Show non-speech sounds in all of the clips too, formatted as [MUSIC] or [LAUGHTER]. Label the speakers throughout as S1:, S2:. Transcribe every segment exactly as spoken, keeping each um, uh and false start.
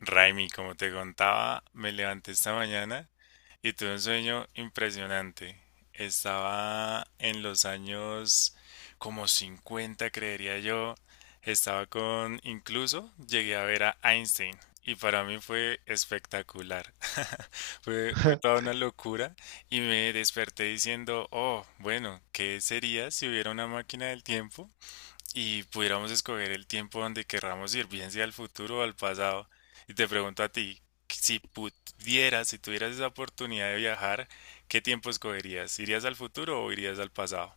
S1: Raimi, como te contaba, me levanté esta mañana y tuve un sueño impresionante. Estaba en los años como cincuenta, creería yo. Estaba con, incluso llegué a ver a Einstein y para mí fue espectacular. [LAUGHS] Fue, fue toda
S2: [LAUGHS]
S1: una locura y me desperté diciendo, oh, bueno, ¿qué sería si hubiera una máquina del tiempo? Y pudiéramos escoger el tiempo donde querramos ir, bien sea al futuro o al pasado, y te pregunto a ti, si pudieras, si tuvieras esa oportunidad de viajar, ¿qué tiempo escogerías? ¿Irías al futuro o irías al pasado?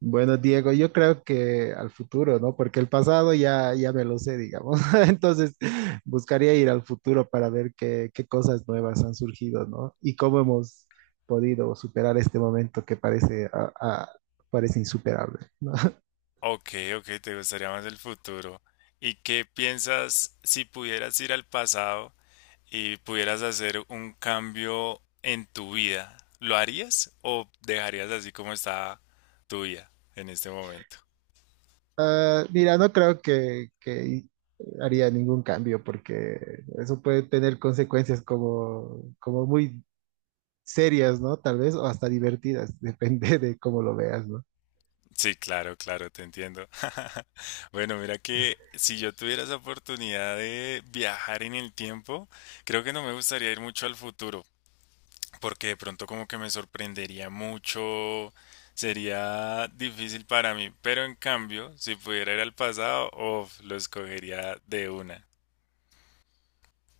S2: Bueno, Diego, yo creo que al futuro, ¿no? Porque el pasado ya, ya me lo sé, digamos. [LAUGHS] Entonces, buscaría ir al futuro para ver qué, qué cosas nuevas han surgido, ¿no? Y cómo hemos podido superar este momento que parece, a- a- parece insuperable, ¿no? [LAUGHS]
S1: Ok, ok, te gustaría más el futuro. ¿Y qué piensas si pudieras ir al pasado y pudieras hacer un cambio en tu vida? ¿Lo harías o dejarías así como está tu vida en este momento?
S2: Ah, mira, no creo que, que haría ningún cambio porque eso puede tener consecuencias como, como muy serias, ¿no? Tal vez, o hasta divertidas, [LAUGHS] depende de cómo lo veas, ¿no?
S1: Sí, claro, claro, te entiendo. [LAUGHS] Bueno, mira que si yo tuviera esa oportunidad de viajar en el tiempo, creo que no me gustaría ir mucho al futuro, porque de pronto como que me sorprendería mucho, sería difícil para mí, pero en cambio, si pudiera ir al pasado, uf, lo escogería de una.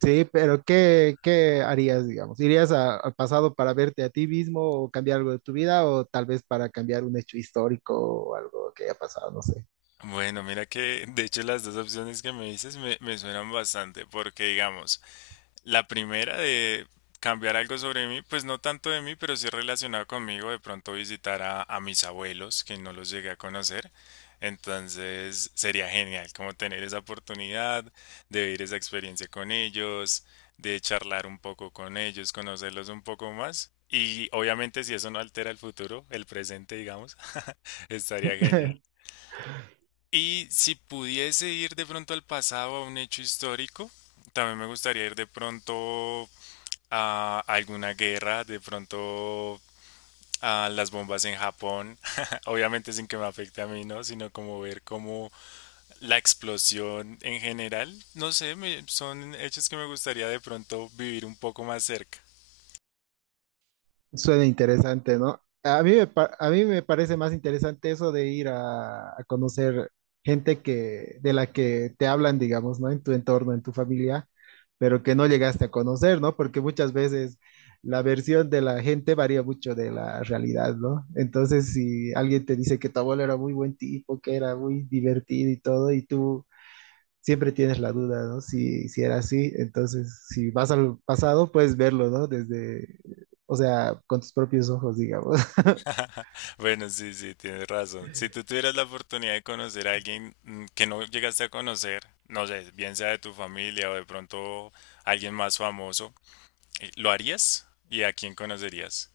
S2: Sí, pero ¿qué, qué harías, digamos? ¿Irías a- al pasado para verte a ti mismo o cambiar algo de tu vida o tal vez para cambiar un hecho histórico o algo que haya pasado? No sé.
S1: Bueno, mira que de hecho las dos opciones que me dices me, me suenan bastante, porque digamos, la primera de cambiar algo sobre mí, pues no tanto de mí, pero sí relacionado conmigo, de pronto visitar a, a mis abuelos, que no los llegué a conocer. Entonces sería genial como tener esa oportunidad de vivir esa experiencia con ellos, de charlar un poco con ellos, conocerlos un poco más. Y obviamente si eso no altera el futuro, el presente, digamos, [LAUGHS] estaría genial.
S2: [LAUGHS]
S1: Y si pudiese ir de pronto al pasado, a un hecho histórico, también me gustaría ir de pronto a alguna guerra, de pronto a las bombas en Japón, [LAUGHS] obviamente sin que me afecte a mí, ¿no? Sino como ver cómo la explosión en general, no sé, me- son hechos que me gustaría de pronto vivir un poco más cerca.
S2: Suena interesante, ¿no? A mí me, pa- a mí me parece más interesante eso de ir a, a conocer gente que, de la que te hablan, digamos, ¿no? En tu entorno, en tu familia, pero que no llegaste a conocer, ¿no? Porque muchas veces la versión de la gente varía mucho de la realidad, ¿no? Entonces, si alguien te dice que tu abuelo era muy buen tipo, que era muy divertido y todo, y tú siempre tienes la duda, ¿no? Si, si era así, entonces si vas al pasado, puedes verlo, ¿no? Desde, o sea, con tus propios ojos, digamos. [LAUGHS]
S1: [LAUGHS] Bueno, sí, sí, tienes razón. Si tú tuvieras la oportunidad de conocer a alguien mm, que no llegaste a conocer, no sé, bien sea de tu familia o de pronto alguien más famoso, eh, ¿lo harías? ¿Y a quién conocerías?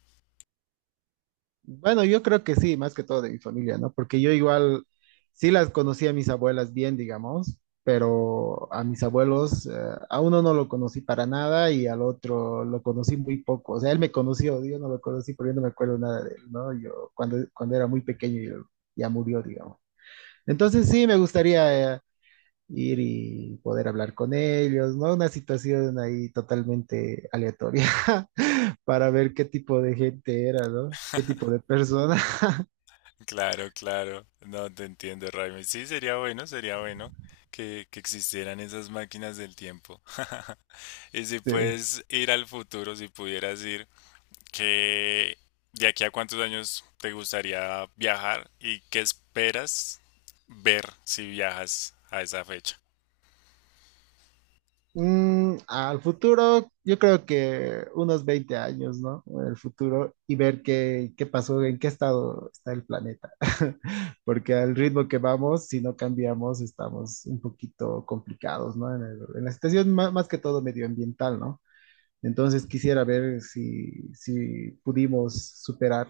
S2: Bueno, yo creo que sí, más que todo de mi familia, ¿no? Porque yo igual sí las conocí a mis abuelas bien, digamos, pero a mis abuelos, eh, a uno no lo conocí para nada y al otro lo conocí muy poco. O sea, él me conoció, yo no lo conocí porque yo no me acuerdo nada de él, ¿no? Yo cuando, cuando era muy pequeño yo- ya murió, digamos. Entonces sí, me gustaría... Eh, ir y poder hablar con ellos, ¿no? Una situación ahí totalmente aleatoria [LAUGHS] para ver qué tipo de gente era, ¿no? ¿Qué tipo de persona? [LAUGHS]
S1: Claro, claro. No te entiendo, Raimi. Sí, sería bueno, sería bueno que, que existieran esas máquinas del tiempo. [LAUGHS] Y si
S2: Sí.
S1: puedes ir al futuro, si pudieras ir, ¿qué? ¿De aquí a cuántos años te gustaría viajar y qué esperas ver si viajas a esa fecha?
S2: Mm, al futuro, yo creo que unos veinte años, ¿no? En el futuro y ver qué, qué pasó, en qué estado está el planeta. [LAUGHS] Porque al ritmo que vamos, si no cambiamos, estamos un poquito complicados, ¿no? En, el- en la situación ma- más, que todo medioambiental, ¿no? Entonces quisiera ver si, si pudimos superar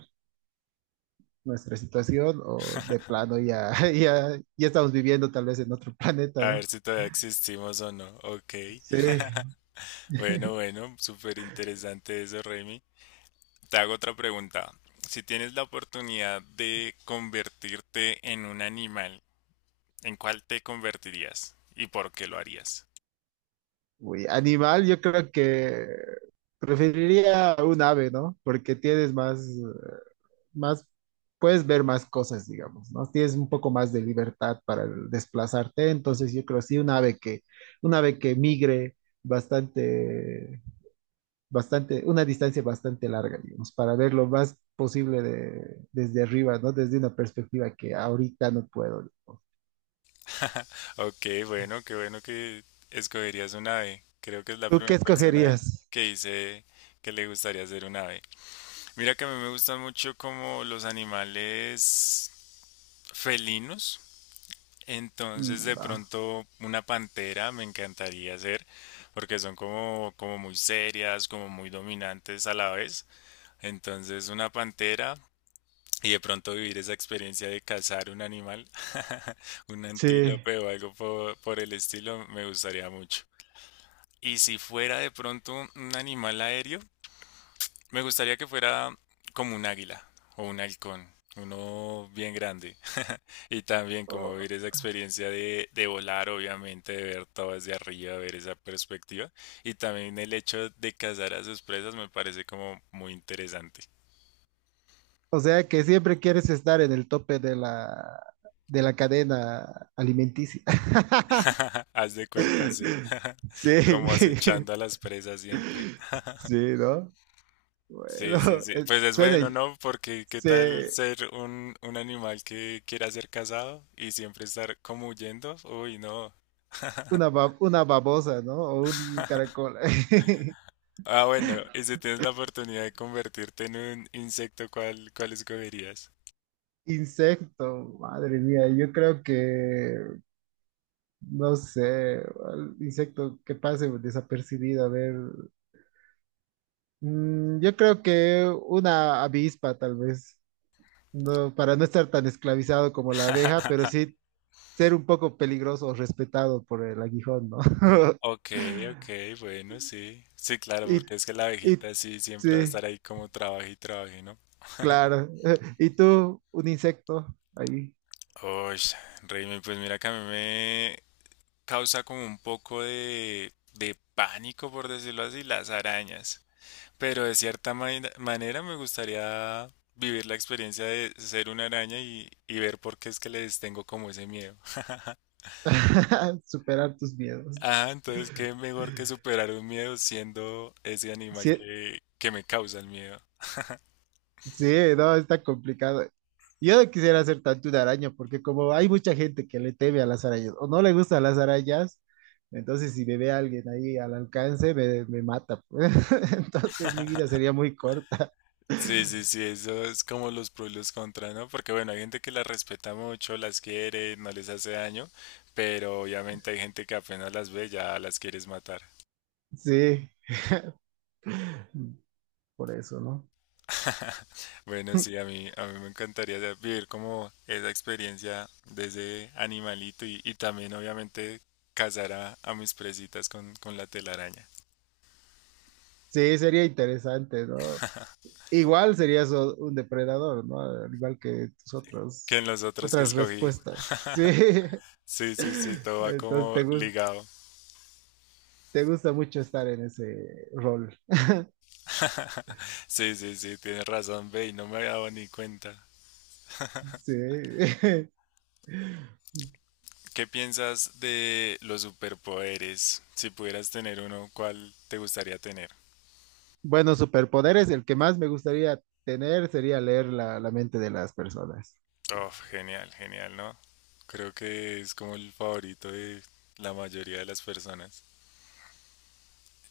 S2: nuestra situación o de plano ya, [LAUGHS] ya, ya estamos viviendo tal vez en otro planeta,
S1: A ver
S2: ¿no?
S1: si todavía existimos o no. Ok.
S2: Sí.
S1: Bueno, bueno, súper interesante eso, Raimi. Te hago otra pregunta. Si tienes la oportunidad de convertirte en un animal, ¿en cuál te convertirías? ¿Y por qué lo harías?
S2: Uy, animal, yo creo que preferiría un ave, ¿no? Porque tienes más, más, puedes ver más cosas, digamos, ¿no? Tienes un poco más de libertad para desplazarte, entonces yo creo sí un ave que, un ave que migre bastante bastante, una distancia bastante larga, digamos, para ver lo más posible de, desde arriba, ¿no? Desde una perspectiva que ahorita no puedo.
S1: [LAUGHS] Ok, bueno, qué bueno que escogerías un ave. Creo que es la
S2: ¿Tú qué
S1: primera persona
S2: escogerías?
S1: que dice que le gustaría ser un ave. Mira que a mí me gustan mucho como los animales felinos.
S2: Mm,
S1: Entonces de
S2: wow.
S1: pronto una pantera me encantaría ser porque son como, como muy serias, como muy dominantes a la vez. Entonces, una pantera y de pronto vivir esa experiencia de cazar un animal, [LAUGHS] un
S2: Sí.
S1: antílope o algo po- por el estilo, me gustaría mucho. Y si fuera de pronto un animal aéreo, me gustaría que fuera como un águila o un halcón, uno bien grande. [LAUGHS] Y también como
S2: O,
S1: vivir esa experiencia de, de volar, obviamente, de ver todo desde arriba, ver esa perspectiva. Y también el hecho de cazar a sus presas me parece como muy interesante.
S2: o sea que siempre quieres estar en el tope de la, de la cadena alimenticia.
S1: [LAUGHS] Haz de cuenta, sí.
S2: [LAUGHS]
S1: [LAUGHS]
S2: Sí,
S1: Como acechando
S2: [LAUGHS]
S1: a las presas siempre.
S2: sí, ¿no?
S1: Sí,
S2: Bueno,
S1: sí, sí.
S2: eh,
S1: Pues es
S2: suena
S1: bueno, ¿no? Porque qué tal
S2: se-
S1: ser un, un animal que quiera ser cazado y siempre estar como huyendo. Uy, no.
S2: una,
S1: [LAUGHS]
S2: ba- una babosa, ¿no? O un caracol. [LAUGHS]
S1: Ah, bueno, y si tienes la oportunidad de convertirte en un insecto, ¿cuál, cuál escogerías?
S2: Insecto, madre mía, yo creo que, no sé, al insecto que pase desapercibido, a ver, mm, yo creo que una avispa tal vez, no, para no estar tan esclavizado como la abeja, pero
S1: [LAUGHS]
S2: sí ser un poco peligroso o respetado por el aguijón, ¿no? [LAUGHS]
S1: Ok, ok, bueno, sí. Sí, claro,
S2: Y,
S1: porque es que la
S2: y,
S1: abejita sí siempre va a estar
S2: sí,
S1: ahí como trabaje y trabaje, ¿no?
S2: claro, [LAUGHS] y tú, un insecto, ahí,
S1: Uy, Raymond, pues mira que a mí causa como un poco de, de pánico, por decirlo así, las arañas. Pero de cierta maina- manera me gustaría vivir la experiencia de ser una araña y, y ver por qué es que les tengo como ese miedo. [LAUGHS]
S2: [LAUGHS] superar tus miedos.
S1: Ah, entonces qué mejor que superar un miedo siendo ese animal
S2: Sí,
S1: que, que me causa el miedo.
S2: sí, no, está complicado. Yo no quisiera ser tanto una araña, porque como hay mucha gente que le teme a las arañas o no le gustan las arañas, entonces si me ve alguien ahí al alcance, me, me mata. Pues. [LAUGHS] Entonces mi vida sería muy corta.
S1: Sí, sí, sí, eso es como los pros y los contras, ¿no? Porque bueno, hay gente que las respeta mucho, las quiere, no les hace daño, pero obviamente hay gente que apenas las ve ya las quieres matar.
S2: Sí, por eso, ¿no?
S1: [LAUGHS] Bueno, sí, a mí, a mí me encantaría, o sea, vivir como esa experiencia de ese animalito y, y también obviamente cazar a, a mis presitas con, con la telaraña.
S2: Sí, sería interesante, ¿no? Igual serías o- un depredador, ¿no? Al igual que tus
S1: Que
S2: otros,
S1: en los otros que
S2: otras
S1: escogí.
S2: respuestas. Sí.
S1: [LAUGHS] Sí, sí, sí,
S2: [LAUGHS]
S1: todo va
S2: Entonces
S1: como
S2: te gus-
S1: ligado.
S2: te gusta mucho estar en ese rol.
S1: Sí, sí, sí, tienes razón, ve, y no me había dado ni cuenta.
S2: Sí. [LAUGHS]
S1: ¿Qué piensas de los superpoderes? Si pudieras tener uno, ¿cuál te gustaría tener?
S2: Bueno, superpoderes, el que más me gustaría tener sería leer la, la mente de las personas.
S1: Oh, genial, genial, ¿no? Creo que es como el favorito de la mayoría de las personas.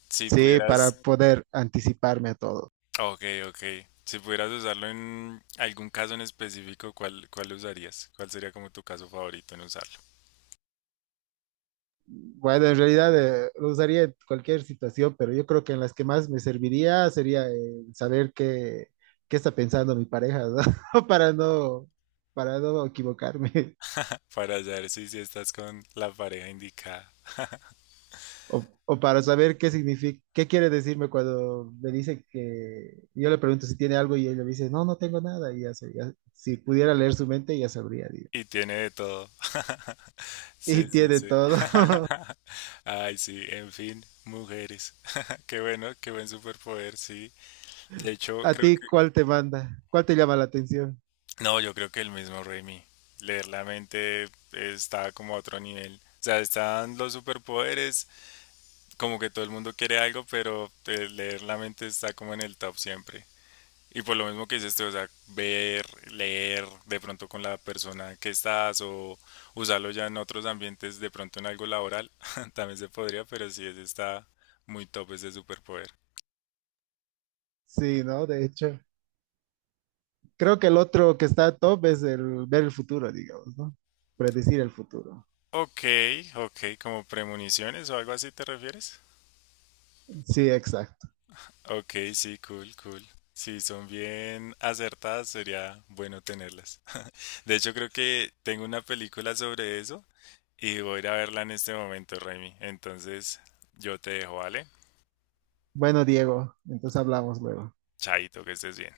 S1: Si
S2: Sí, para
S1: pudieras,
S2: poder anticiparme a todo.
S1: ok, ok. Si pudieras usarlo en algún caso en específico, ¿cuál, cuál usarías? ¿Cuál sería como tu caso favorito en usarlo?
S2: Bueno, en realidad eh, lo usaría en cualquier situación, pero yo creo que en las que más me serviría sería eh, saber qué, qué está pensando mi pareja, ¿no? [LAUGHS] Para no, para no equivocarme.
S1: [LAUGHS] Para saber si, si estás con la pareja indicada.
S2: O, o para saber qué significa, qué quiere decirme cuando me dice que yo le pregunto si tiene algo y él me dice, no, no tengo nada. Y ya, sé, ya- si pudiera leer su mente, ya sabría, digo.
S1: Y tiene de todo. [LAUGHS]
S2: Y
S1: Sí, sí,
S2: tiene
S1: sí.
S2: todo. [LAUGHS]
S1: [LAUGHS] Ay, sí, en fin, mujeres. [LAUGHS] Qué bueno, qué buen superpoder, sí. De hecho,
S2: ¿A
S1: creo
S2: ti
S1: que
S2: cuál te manda? ¿Cuál te llama la atención?
S1: no, yo creo que el mismo Raimi. Leer la mente está como a otro nivel. O sea, están los superpoderes, como que todo el mundo quiere algo, pero eh, leer la mente está como en el top siempre. Y por lo mismo que dices tú, o sea, ver, leer de pronto con la persona que estás o usarlo ya en otros ambientes, de pronto en algo laboral, [LAUGHS] también se podría, pero sí, ese está muy top ese superpoder.
S2: Sí, ¿no? De hecho, creo que el otro que está top es el ver el futuro, digamos, ¿no? Predecir el futuro.
S1: Ok, ok, como premoniciones o algo así te refieres.
S2: Sí, exacto.
S1: Ok, sí, cool, cool. Si son bien acertadas, sería bueno tenerlas. [LAUGHS] De hecho, creo que tengo una película sobre eso y voy a ir a verla en este momento, Remy. Entonces, yo te dejo, ¿vale?
S2: Bueno, Diego, entonces hablamos luego.
S1: Chaito, que estés bien.